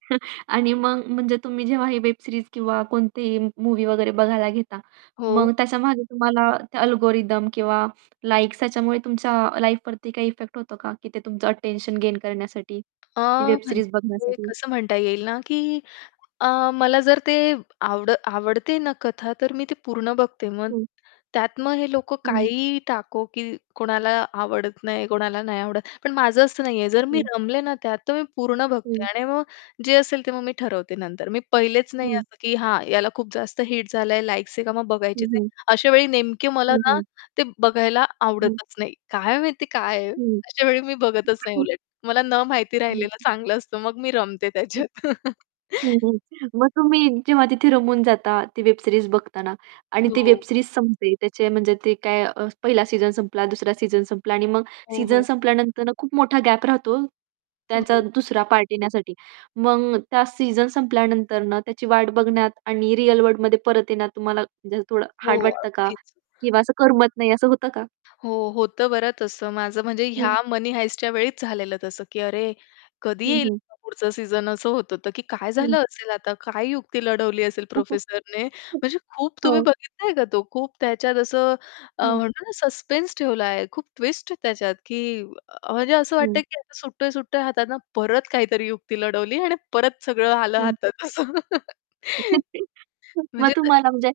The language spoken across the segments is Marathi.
आणि मग म्हणजे तुम्ही जेव्हा ही वेब सीरीज किंवा कोणतीही मूव्ही वगैरे बघायला घेता, मग हो. त्याच्यामागे तुम्हाला अल्गोरिथम किंवा लाइक्स ह्याच्यामुळे तुमच्या लाईफवरती काही इफेक्ट होतो का? की ते तुमचं अटेन्शन गेन करण्यासाठी अ, ती वेब सीरीज म्हणजे बघण्यासाठी? कसं म्हणता येईल ना, की अ, मला जर ते आवड आवडते ना कथा तर मी ती पूर्ण बघते मग हं. त्यात मग हे लोकं हं. काहीही टाको, की कोणाला आवडत नाही, कोणाला नाही आवडत. पण माझं असं नाहीये जर मी हं. रमले ना त्यात तर मी पूर्ण बघते हं. आणि आणि मग जे असेल ते मग मी ठरवते नंतर. मी पहिलेच नाही हं. असं की हां, याला खूप जास्त हिट झालंय, लाइक्स आहे का मग बघायचीच हं, आहे. हं. अशा वेळी नेमके मला हं, ना हं. ते बघायला हं. आवडतच नाही. काय माहिती काय आहे? हं. अशा वेळी मी बघतच नाही उलट. मला न माहिती राहिलेलं [unintelligible] चांगलं असतं मग मी रमते हं. त्याच्यात. हं, हं. मग तुम्ही जेव्हा तिथे रमून जाता ती वेब सीरीज बघताना आणि ती हो. वेब सीरीज संपते. त्याचे म्हणजे ते काय पहिला सीझन संपला, दुसरा सीझन संपला आणि मग हो, सीझन हो. संपल्यानंतर खूप मोठा गॅप राहतो, त्यांचा हो. दुसरा पार्ट येण्यासाठी. मग त्या सीझन संपल्यानंतर ना त्याची वाट बघण्यात आणि रिअल वर्ल्डमध्ये परत येण्यात तुम्हाला म्हणजे असं थोडं हो हार्ड वाटतं का? अगदीच. किंवा असं करमत नाही असं होतं का? हो होतं बरं तसं. माझं म्हणजे ह्या हं. Money Heistच्या वेळीच झालेलं तसं की अरे, कधी हं, येईल हं. हा पुढचा सीझन? असं होतं तर की काय हं. झालं असेल आता? काय युक्ती लढवली असेल प्रोफेसरने? म्हणजे खूप तुम्ही हो. बघितलंय का तो, खूप त्याच्यात असं अ, हं. म्हणतो ना अ, सस्पेन्स ठेवला आहे. खूप ट्विस्ट आहे त्याच्यात की म्हणजे असं हं. वाटतंय, की सुटतोय-सुटतोय हातातनं परत काहीतरी युक्ती लढवली आणि परत सगळं आलं हं. हातात असं. मग म्हणजे त तुम्हाला म्हणजे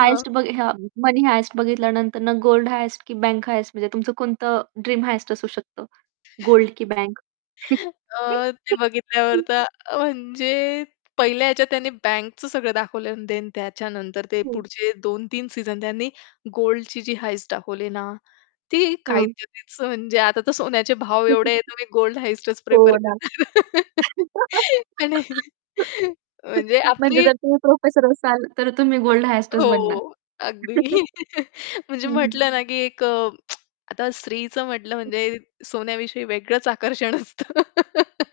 हं. बघि हां Money Heist बघितल्यानंतर गोल्ड हाइस्ट की बँक हाइस्ट म्हणजे तुमचं कोणतं ड्रीम हाइस्ट असू शकतं? गोल्ड की बँक? अ, ते बघितल्यावर तर म्हणजे पहिल्या ह्याच्यात त्यांनी बँकचं सगळं दाखवलं आणि देन त्याच्यानंतर ते हं. पुढचे 2-3 सीझन त्यांनी गोल्डची जी हाइस्ट दाखवली ना ती काय [unintelligible] हं. त्याच म्हणजे आता तर सोन्याचे भाव एवढे आहेत तर मी गोल्ड हाइस्टचं हो प्रिफर ना. करते. आणि म्हणजे म्हणजे आपली जर तुम्ही प्रोफेसर असाल तर तुम्ही गोल्ड हाइस्टच हो बनणार? अगदी. म्हणजे हं, हं. म्हटलं ना की एक आता स्त्रीचं म्हटलं म्हणजे सोन्याविषयी वेगळंच आकर्षण असतं.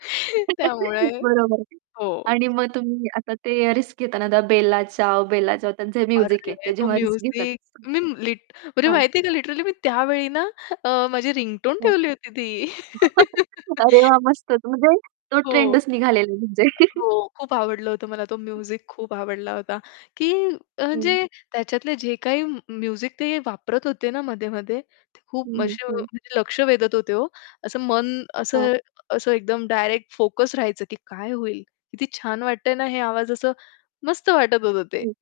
त्यामुळे बरोबर. हो. आणि मग तुम्ही आता ते रिस्क घेताना आता बेला चाओ, बेला चाओ त्यांचं म्युझिक आहे अरे, ते तो जेव्हा रिस्क घेतात. म्युझिक मी लीट म्हणजे हां. माहितीये का लिटरली मी त्यावेळी ना अ, माझी रिंगटोन [unintelligible] ठेवली होती ती. अरे, वाह मस्तच, म्हणजे तो हो. ट्रेंडच निघालेला म्हणजे. अ, हो खूप आवडलं होतं मला तो म्युझिक खूप आवडला होता, की हं. म्हणजे त्याच्यातले जे काही म्य म्युझिक ते वापरत होते ना मध्ये-मध्ये ते खूप [unintelligible] हं, हं, हं. म्हणजे लक्ष वेधत होते हो. असं मन हां. असं असं एकदम डायरेक्ट फोकस राहायचं की काय होईल? किती छान वाटतंय ना हे आवाज. असं मस्त वाटत होतं ते. हं.